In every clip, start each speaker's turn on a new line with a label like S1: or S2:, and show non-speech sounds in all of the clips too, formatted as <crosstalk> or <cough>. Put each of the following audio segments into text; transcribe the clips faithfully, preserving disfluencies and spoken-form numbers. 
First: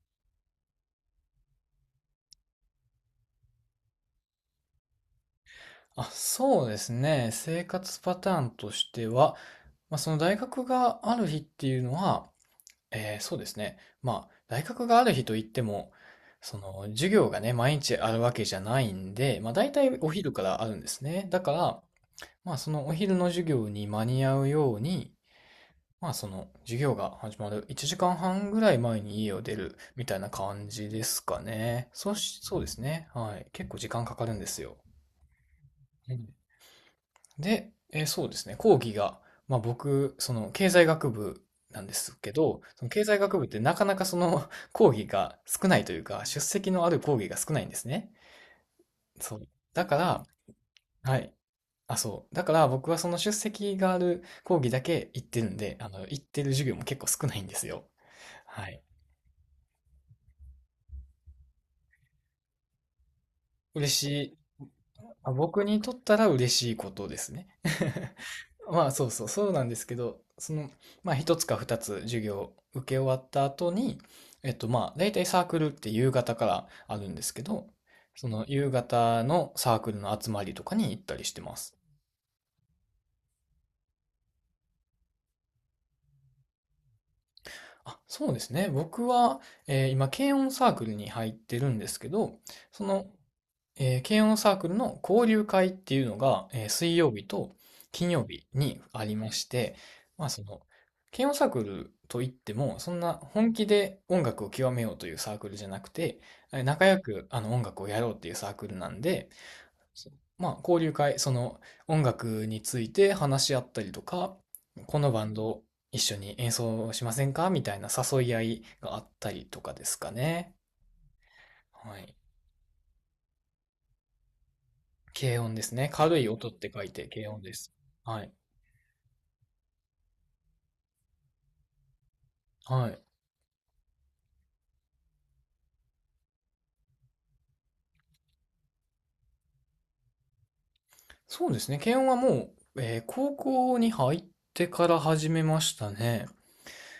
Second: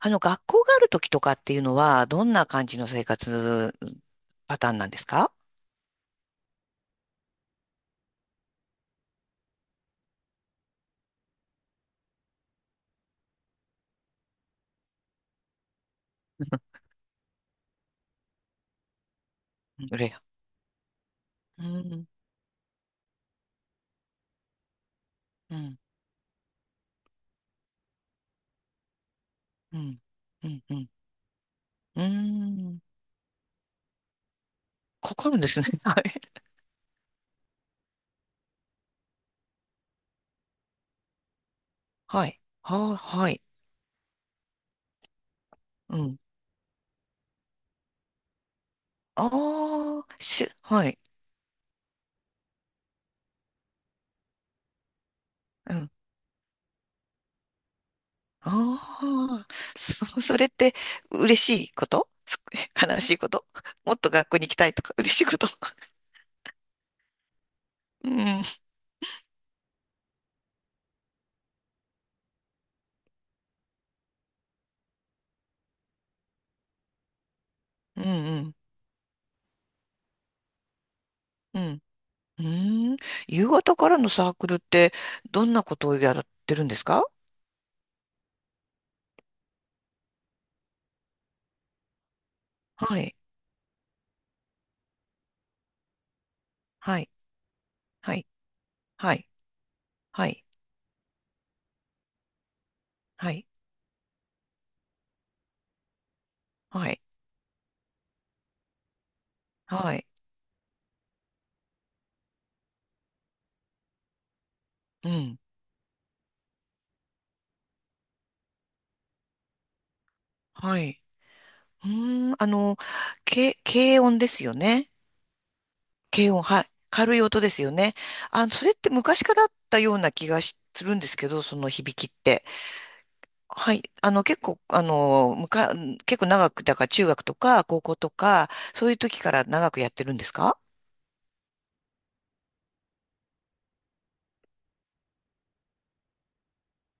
S1: あの、学校がある時とかっていうのは、どんな感じの生活パターンなんですか？
S2: あ、そうですね。生活パターンとしては、まあ、その大学がある日っていうのは、えーそうですね。まあ、大学がある日といっても、そ
S1: う
S2: の授業がね、毎日あるわけじゃないんで、まあ、大
S1: んう
S2: 体
S1: れ
S2: お
S1: や。
S2: 昼からあるんですね。だか
S1: う
S2: ら、
S1: ん、
S2: まあ、そのお昼の授業に間に合うように、
S1: うん、
S2: まあ、その授業が始まるいちじかんはんぐらい前に家を出る
S1: うん、
S2: みたいな
S1: うん、
S2: 感
S1: うん。
S2: じですかね。
S1: うー
S2: そうし、そうです
S1: ん
S2: ね。はい。結構時間かかるんですよ。
S1: かかるんですね。<laughs> はい。
S2: で、えーそうですね、講義が、まあ僕、その経済学部なんです
S1: は
S2: け
S1: い。
S2: ど、
S1: は
S2: その
S1: あ、
S2: 経済
S1: は
S2: 学
S1: い。
S2: 部ってなかなかその <laughs> 講義が少ないと
S1: う
S2: いう
S1: ん。
S2: か、出席のある講義が少ないんですね。
S1: あ
S2: そう。だか
S1: あ、
S2: ら、
S1: し、はい。
S2: はい。あ、そう。だから僕はその出席がある講義だけ行ってるん
S1: う
S2: で、あ
S1: ん。
S2: の、行ってる授業も結構少ないんですよ。はい。
S1: ああ、そ、<laughs> それって嬉しいことす <laughs> 悲しいこと、
S2: 嬉
S1: もっと学校
S2: し
S1: に行きたいとか、嬉しい
S2: あ
S1: こと。
S2: 僕にとっ
S1: <laughs>
S2: たら嬉しいことですね。
S1: うん、
S2: <laughs> まあそうそう、そうなんですけど、その、まあ一つか二つ授業を受け終わった後に、えっとまあ大体サークルって夕方からあるんですけど、
S1: うん、
S2: そ
S1: う
S2: の
S1: ん、
S2: 夕方のサークルの集まりとかに行ったりしてま
S1: う
S2: す。
S1: ん。うーん。夕方からのサークルって、どんなことをやってるんですか？
S2: あ、そうですね。僕は、えー今、軽音サークルに入ってるんですけど、そ
S1: は
S2: の
S1: い。
S2: えー、軽音サークルの交流会っていうのが、えー水
S1: はい。
S2: 曜日と金
S1: は
S2: 曜
S1: い。
S2: 日にあ
S1: は
S2: り
S1: い。
S2: まして、ま
S1: は
S2: あそ
S1: い。
S2: の、軽音サークルといっても、そんな
S1: はい。
S2: 本気で音楽を極めようというサークルじゃなくて、えー仲
S1: は
S2: 良
S1: い。
S2: くあの音楽をやろうっていうサークルなんで、
S1: はい。
S2: そうまあ交流会、その音楽について話し合ったりとか、こ
S1: う
S2: のバン
S1: ん。
S2: ド一緒に演奏しませんかみたいな誘い合いがあったりとかですかね。
S1: はい。う
S2: はい。
S1: ーん。あの、軽、軽音ですよね。
S2: 軽音ですね。軽い
S1: 軽音。
S2: 音っ
S1: はい。
S2: て書いて
S1: 軽い
S2: 軽音
S1: 音で
S2: で
S1: すよ
S2: す。
S1: ね。
S2: はい。
S1: あ、それって昔からあったような気がしするんですけど、その響きって。
S2: はい。
S1: はい。あの、結構、あの、むか、結構長く、だから中学とか高校とか、そういう時から長くやってるんですか？
S2: そうですね。軽音はもう、えー高校に入ってから始めましたね。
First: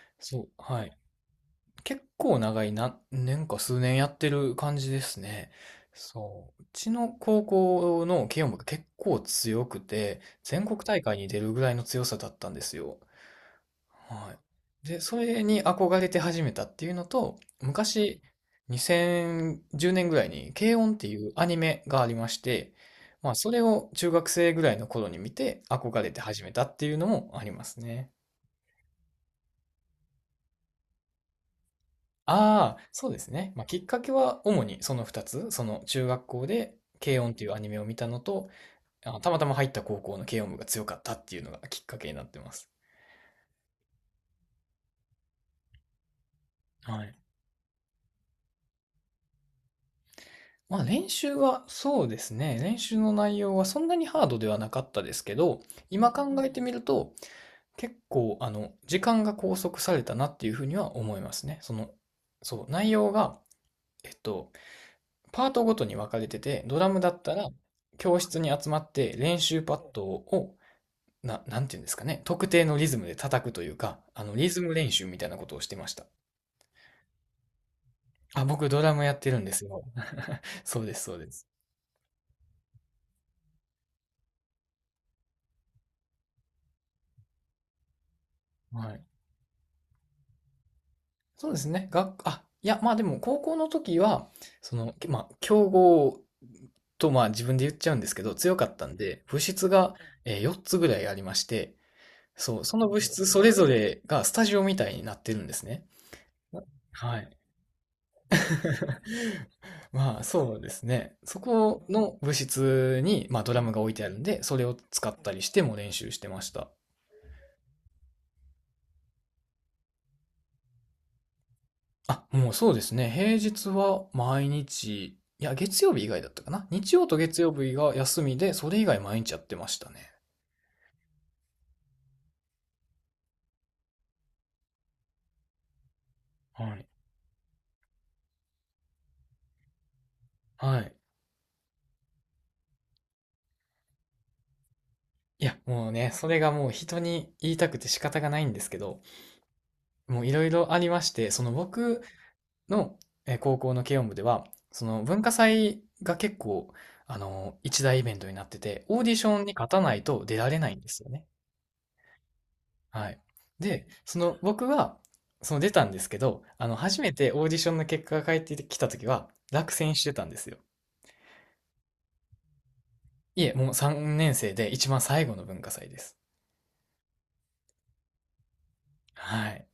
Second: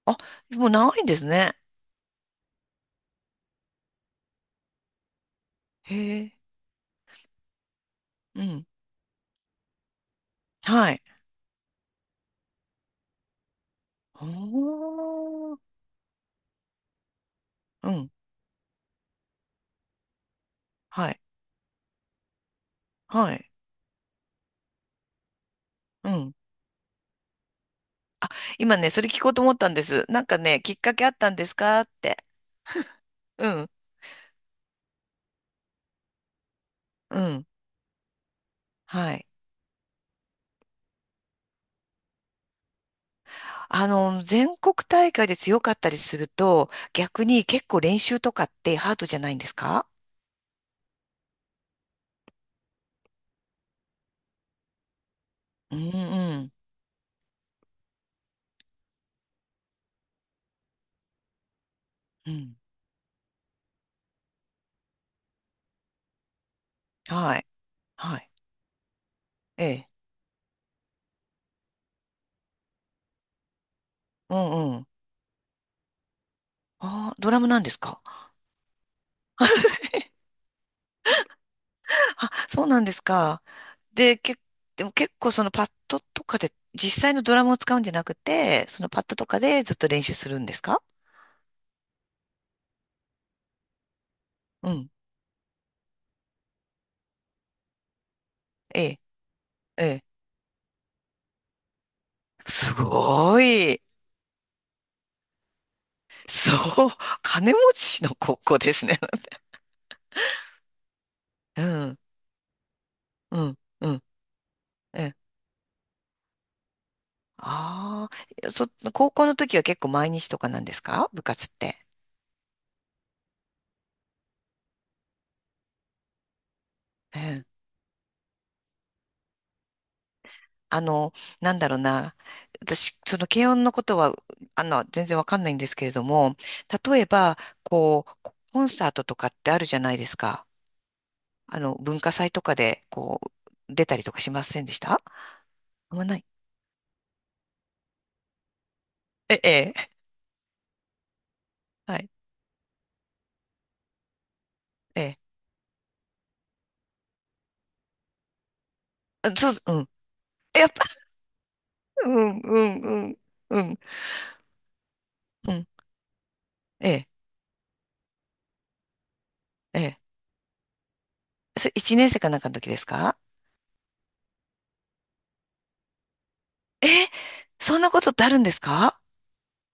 S1: あ、
S2: そう。
S1: もう
S2: は
S1: 長
S2: い。
S1: いんですね。
S2: 結構長い何年か数年やってる感じですね。
S1: へえ、
S2: そう。うちの高校の
S1: う
S2: 軽音部が
S1: ん、
S2: 結構強くて、全国
S1: は
S2: 大
S1: い。
S2: 会に出るぐらいの強さだったんですよ。
S1: お
S2: はい。で、それ
S1: ー、
S2: に憧れて始めたっていうのと、
S1: うん、
S2: 昔、にせんじゅうねんぐらいに、軽音って
S1: は
S2: い
S1: い、
S2: うアニメがありまして、ま
S1: は
S2: あ、そ
S1: い、
S2: れを中学生ぐらいの頃に見て、憧
S1: う
S2: れて
S1: ん。
S2: 始めたっていうのもありますね。
S1: 今ね、それ聞こうと思ったんです。なんかね、きっかけあったんですかって。
S2: ああ、そうです
S1: う
S2: ね。まあ、
S1: ん、
S2: きっかけは主にそのふたつ、その中学校で
S1: う
S2: 軽音って
S1: ん、
S2: いうアニメを見たのと、
S1: は
S2: あ
S1: い。
S2: たまたま入った高校の軽音部が強かったっていうのがきっかけになってます。
S1: あの、全国大会で強かったりすると、
S2: はい。
S1: 逆に結構練習とかってハードじゃないんですか？
S2: まあ練習はそうですね。練習の内容はそんなにハードではなかったですけど、
S1: うん、
S2: 今
S1: う
S2: 考え
S1: ん、
S2: てみると結構あの時間が拘束されたなっていうふうには思いますね。その、
S1: うん。
S2: そう、内容が、えっと、パートごとに分かれてて、ドラムだった
S1: はい、
S2: ら教
S1: はい。
S2: 室に集まって練習
S1: え
S2: パッ
S1: え、
S2: ドをな、なんていうんですかね、特定のリズムで叩くというか、あ
S1: う
S2: のリズム
S1: ん、うん。
S2: 練習みたいなことをしてました。
S1: ああ、ドラムなんですか？
S2: あ、僕ドラムやってるんですよ。<laughs> そうです、そうです。
S1: あ、そうなんですか。で、け、でも結構そのパッドとかで、実際のドラムを使うんじゃなくて、その
S2: は
S1: パ
S2: い。
S1: ッドとかでずっと練習するんですか？
S2: そうですね。学あ、いや、まあでも高校の時は、
S1: う
S2: そ
S1: ん。
S2: の、まあ、強豪とまあ自分で言っちゃうんですけど、強かっ
S1: え
S2: たん
S1: え、
S2: で、部室
S1: え
S2: が、
S1: え。
S2: えーよっつぐらいありまして、そう、
S1: す
S2: その部室
S1: ご
S2: それぞ
S1: い。
S2: れがスタジオみたいになってるんですね。
S1: そう。
S2: は
S1: <laughs>
S2: い。
S1: 金持ちの高校ですね。
S2: <laughs> まあそうですね。そ
S1: <laughs> う
S2: こ
S1: ん、
S2: の部室に、ま
S1: う
S2: あ、ド
S1: ん、
S2: ラムが置
S1: う
S2: い
S1: ん。
S2: てあるんで、それを
S1: え
S2: 使っ
S1: え。
S2: たりしても練習してました。
S1: ああ、そ、高校の時は結構毎日とかなんですか、部活って？
S2: あ、もうそうですね。平日は毎日、いや、月曜日以外だったかな。日曜と月曜日が休みで、それ以外毎日やってましたね。
S1: あの、なんだろうな。私、その軽音のことは、あの、全然わかんないんですけれども、
S2: はい。
S1: 例えば、こう、ココンサートとかってあるじゃないですか。
S2: はい。
S1: あの、文化祭とかで、こう、出たりとかしませんでした？
S2: いや、もう
S1: あんま
S2: ね、
S1: ない。
S2: それがもう人に言いたくて仕方がないんですけど、
S1: え、ええ、
S2: もういろいろありまして、その
S1: は
S2: 僕
S1: い。
S2: のえー高校の軽音部では、そ
S1: え
S2: の
S1: え。
S2: 文化祭が結構、あの、一大イベントになってて、オーディシ
S1: あ
S2: ョン
S1: そ
S2: に
S1: う、
S2: 勝
S1: う
S2: た
S1: ん。
S2: ないと出られ
S1: やっ
S2: ないん
S1: ぱ、
S2: ですよね。
S1: <laughs> うん、うん、う
S2: は
S1: ん、
S2: い。
S1: うん、
S2: で、その僕は、
S1: う
S2: その
S1: ん。
S2: 出たんですけど、あの、
S1: え
S2: 初
S1: え、
S2: めてオーディションの結果が返ってきた時は、落
S1: え
S2: 選
S1: え。
S2: してたんですよ。
S1: それ一年生かなんかの時ですか？
S2: いえ、もうさんねん生で一番最後の文化祭です。
S1: え、そんなことってあるんですか？
S2: はい。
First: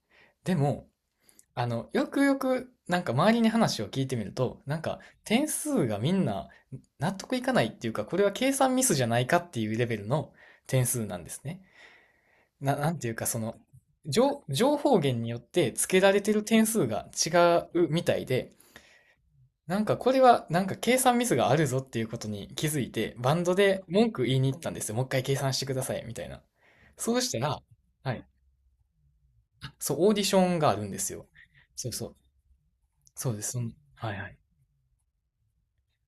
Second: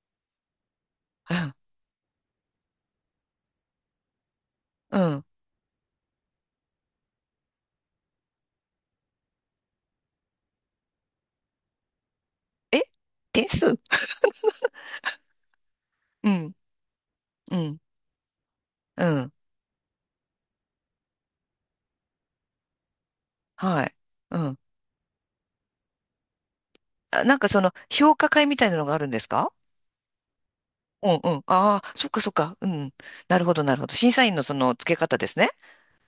S2: でも、
S1: うん、
S2: あの、よくよく、なんか周りに話を聞いてみると、なんか
S1: うん。
S2: 点数がみんな納得いかないっていうか、これは計算ミスじゃないかっていうレベルの点数なんですね。な、
S1: え、
S2: なんていうか、そ
S1: 点
S2: の、
S1: 数。
S2: 情、情報源によって付けられ
S1: う
S2: てる
S1: ん、
S2: 点数が
S1: う
S2: 違
S1: ん、
S2: うみたいで、
S1: うん。
S2: なんかこれはなんか計算ミスがあるぞっていうことに気づいて、バンドで
S1: はい。
S2: 文句言
S1: う
S2: いに行
S1: ん。
S2: ったんですよ。もう一回計算してください、みたいな。そう
S1: あ、
S2: し
S1: な
S2: た
S1: んかそ
S2: ら、
S1: の、
S2: は
S1: 評
S2: い。
S1: 価会みたいなのがあるんですか？
S2: そう、オーディションがあるんで
S1: う
S2: す
S1: ん
S2: よ。
S1: うん。あ
S2: そう
S1: あ、
S2: そ
S1: そっ
S2: う。
S1: かそっか。うん。
S2: そう
S1: な
S2: で
S1: る
S2: す。
S1: ほ
S2: そ
S1: ど、
S2: ん
S1: なるほど。
S2: は
S1: 審
S2: い
S1: 査
S2: は
S1: 員
S2: い。
S1: のその付け方ですね。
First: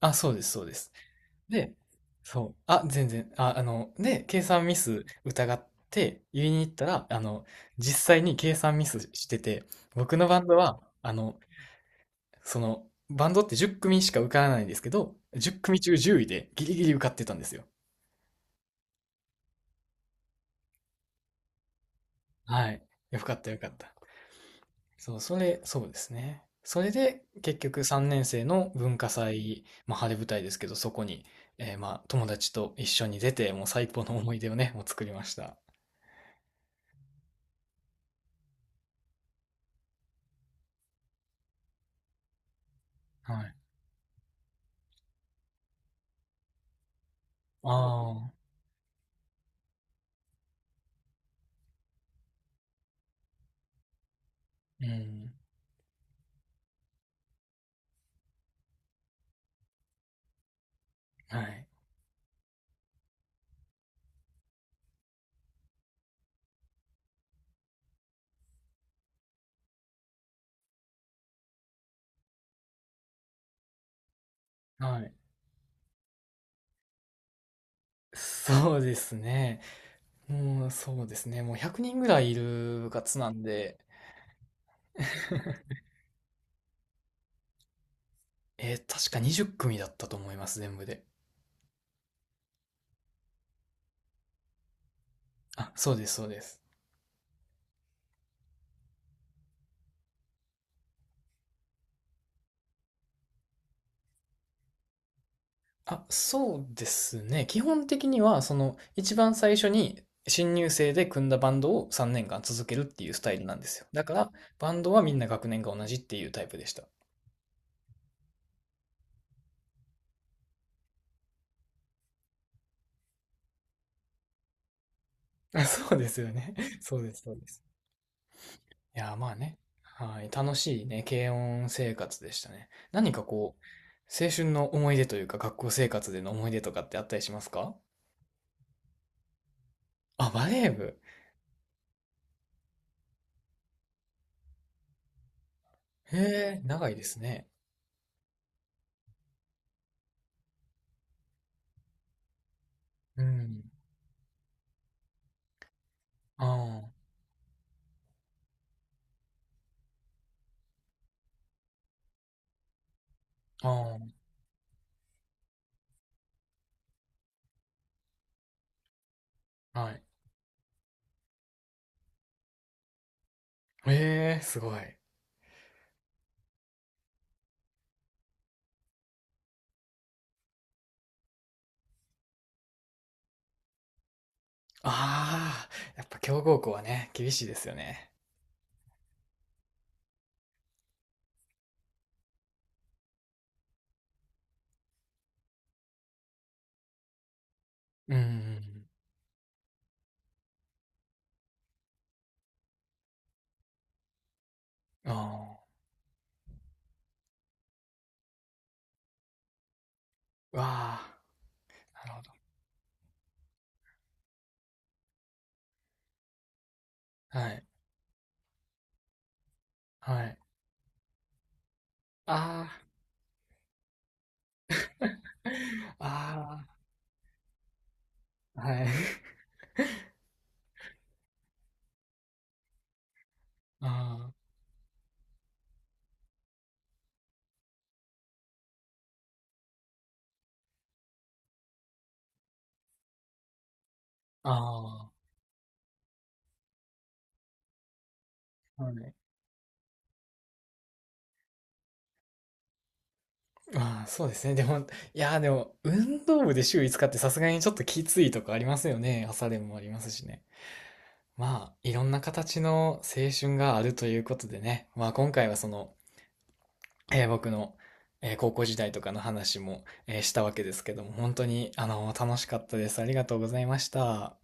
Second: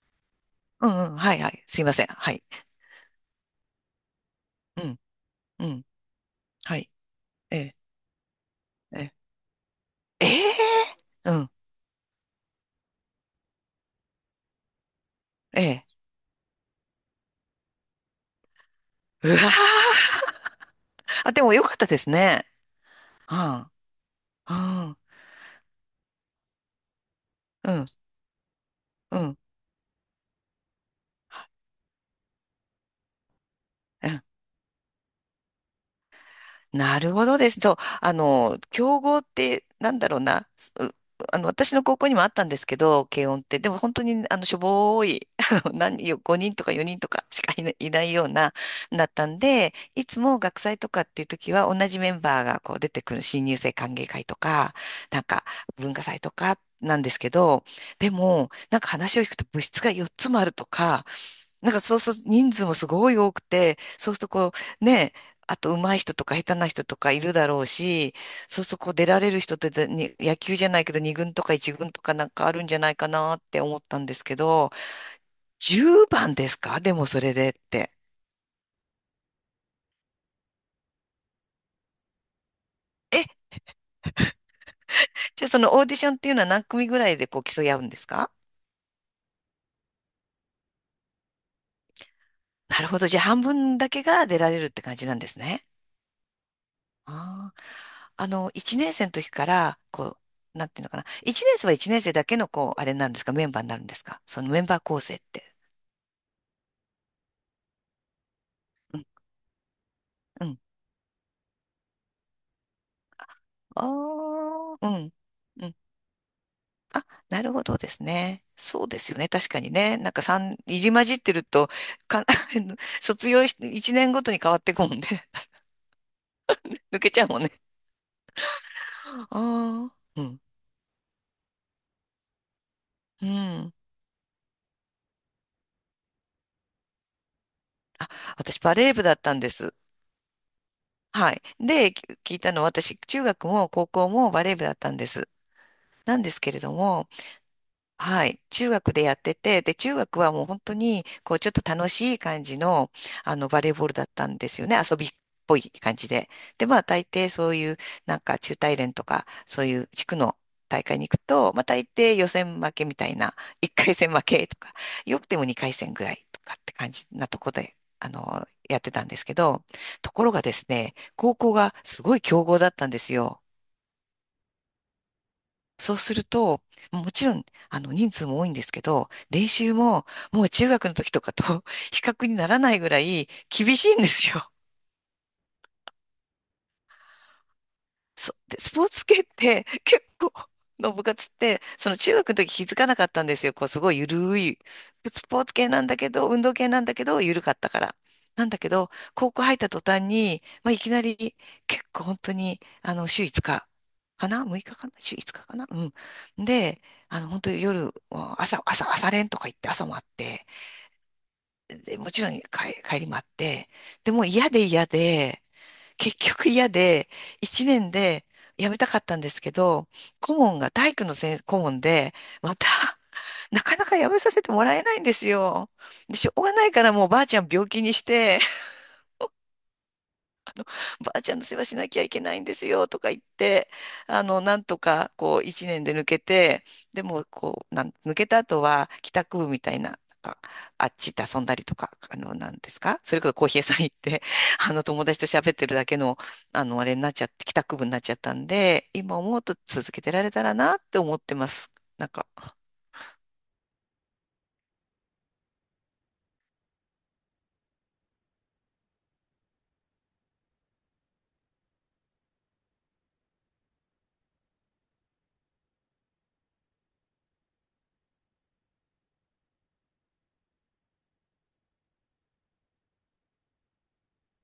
S2: あ、そうです、そうで
S1: う
S2: す。
S1: んうん。はいはい。
S2: で、
S1: すいません。はい。
S2: そう。あ、全然。あ、あの、で、計算ミ
S1: うん。
S2: ス疑
S1: う
S2: っ
S1: ん。
S2: て言いに行っ
S1: は
S2: た
S1: い。
S2: ら、あの、
S1: ええ。
S2: 実際に計算ミス
S1: ええ。
S2: してて、僕
S1: え
S2: のバンドは、あ
S1: え、う
S2: の、
S1: ん。
S2: その、バンドってじゅう組しか受からないんですけど、じゅう
S1: え
S2: 組
S1: え。
S2: 中じゅういでギリギリ受かってたんですよ。
S1: うわあ。あ、でもよかったですね。
S2: はい。よかったよか
S1: は
S2: った。
S1: あ。
S2: そう、それ、そうですね。それで、結
S1: うん。う
S2: 局
S1: ん。
S2: さんねん生の文化
S1: うん。
S2: 祭、まあ、晴れ舞台ですけど、そこに、えーまあ、友達と一緒に出て、もう最高の思い出をね、もう作りました。
S1: なるほどです。そう、あの、競合って、なんだろうな、すあの、私の高校にもあったんですけど、軽
S2: は
S1: 音っ
S2: い。
S1: て、でも本当に、あの、しょぼーい、<laughs> あの何よ、ごにんとかよにんとかしかい
S2: あ
S1: ない、いないよう
S2: あ、
S1: な、だったんで、いつも学祭とかっていう時は、同じメンバーがこう出てくる新入生歓迎会とか、
S2: う
S1: なん
S2: ん。
S1: か文化祭とかなんですけど、でも、なんか話を聞くと部室がよっつもあるとか、
S2: はい。
S1: なんかそうすると人数もすごい多くて、そうするとこう、ね、あと上手い人とか下手な人とかいるだろうし、そうするとこう出られる人ってでに野球じゃないけどに軍とかいち軍とかなんかあるんじゃないかなって思ったんですけど、
S2: はい。
S1: じゅうばんですか、でもそれでって。
S2: そうですね。もう、そうですね。もうひゃくにんぐらいいる部活
S1: え、
S2: なんで、
S1: じゃあその
S2: <laughs>
S1: オーディションっていうのは何組ぐらいでこう競い合うんですか？
S2: えー確かにじゅう組だったと思います、全部で。
S1: なるほど。じゃあ半分だけが出られるって感じなんですね。
S2: あ、そうです、そうです。
S1: ああ。あの、いちねん生の時から、こう、なんていうのかな。いちねん生はいちねん生だけの、こう、あれになるんですか？メンバーになるんですか？そのメンバー構成って？
S2: あ、そうですね。基本的には、その、
S1: うん。
S2: 一番最初に
S1: う
S2: 新
S1: ん、
S2: 入生で組んだバンドをさんねんかん続けるっていうスタイルなんですよ。
S1: あ
S2: だから、バン
S1: あ、う
S2: ドはみ
S1: ん。
S2: んな学年
S1: う
S2: が
S1: ん。
S2: 同じっていうタイプでした。
S1: あ、なるほどですね。そうですよね。確かにね。なんか三入り混じってると、か、<laughs> 卒業し、いちねんごとに変わっていくもんね。<laughs>
S2: あ、そうですよね。<laughs> そ
S1: 抜
S2: う
S1: け
S2: で
S1: ち
S2: す、
S1: ゃう
S2: そう
S1: もん
S2: で
S1: ね。
S2: す。いやー、まあね。
S1: ああ。
S2: は
S1: う
S2: い。
S1: ん。
S2: 楽しいね、軽音生活でしたね。何か
S1: う
S2: こ
S1: ん。
S2: う、青春の思い出というか、学校生活での思い出とかってあったりしますか？
S1: あ、私バレー部だったんです。
S2: あ、バレー部。
S1: はい。で、き聞いたのは私、中学も高校もバレー部だったんです。なんですけ
S2: へ
S1: れ
S2: え、
S1: ど
S2: 長いで
S1: も、
S2: すね。
S1: はい、中学でやってて、で、中学はもう本当に、こう、ちょっと楽しい感じの、
S2: う
S1: あの、バ
S2: ん。
S1: レーボールだったんですよね。遊びっぽい感じで。で、まあ、
S2: あ
S1: 大抵そういう、なんか、中大連とか、そういう地区の大会に行くと、まあ、大抵予選負けみたいな、<laughs>
S2: あ、
S1: いっかい戦
S2: あ
S1: 負けとか、よくてもにかい戦ぐらいとかって感じなとこで、あの、やってたんですけど、
S2: あ、はい。
S1: ところがですね、高校がすごい強豪だったんですよ。
S2: へえ、すごい。
S1: そうすると、もちろん、あの、人数も多いんですけど、練習も、もう中学の時とかと <laughs> 比較にならないぐらい厳しいんですよ。
S2: ああ、やっぱ強豪校はね、厳しいですよね。
S1: そ <laughs> で、スポーツ系って結構の部活って、その中学の時気づかなかったんですよ。こう、すごいゆるい。スポーツ系なんだけど、運動系なんだけど、ゆるかったから。
S2: う
S1: なんだけ
S2: ん
S1: ど、高校入った途端に、まあ、いきなり結構本当に、あの、週いつかかかな ?ろく 日かな
S2: うんう
S1: 週
S2: ん。
S1: いつかかか
S2: あ
S1: な。うん。で、あの、本当に夜、朝、朝、朝練とか行って朝もあって、
S2: あ、わあ、
S1: で、も
S2: な
S1: ち
S2: る
S1: ろ
S2: ほ
S1: ん帰、帰りもあって、でもう嫌で嫌で、結局嫌で、
S2: ど。はい、
S1: 一年で辞めたかったんですけど、
S2: は
S1: 顧
S2: い。
S1: 問が体育の先顧問で、ま
S2: あ
S1: た、なかなか辞めさせてもらえないんですよ。
S2: あ、
S1: で、しょうがな
S2: あ
S1: いからもうばあちゃん病気にして、
S2: あ、はい。
S1: ばあちゃんの世話しなきゃいけないんですよとか言って、あ
S2: あ
S1: の、なんとかこう一年で抜けて、でもこう、なん、抜けた後は帰宅部みたいな、なんかあっち行って遊んだりとか、あの、なんですか、それこそコーヒー屋さん行って、
S2: あ、
S1: <laughs> あの、友
S2: ああ、
S1: 達と喋ってるだけの、あの、あれになっちゃって、帰宅部になっちゃったんで、
S2: はい。
S1: 今思うと続けてられたらなって思ってます。なんか、
S2: ああ、そうですね。でも、いやー、でも、運動部で週いつかってさすがにちょっときついとかありますよね。朝練もありますしね。まあ、いろんな形の青春があるということでね。まあ、今回はその、えー僕の、えー高校時代とかの話も、えーしたわけですけども、本当に、あの、楽しかったです。ありがとうございました。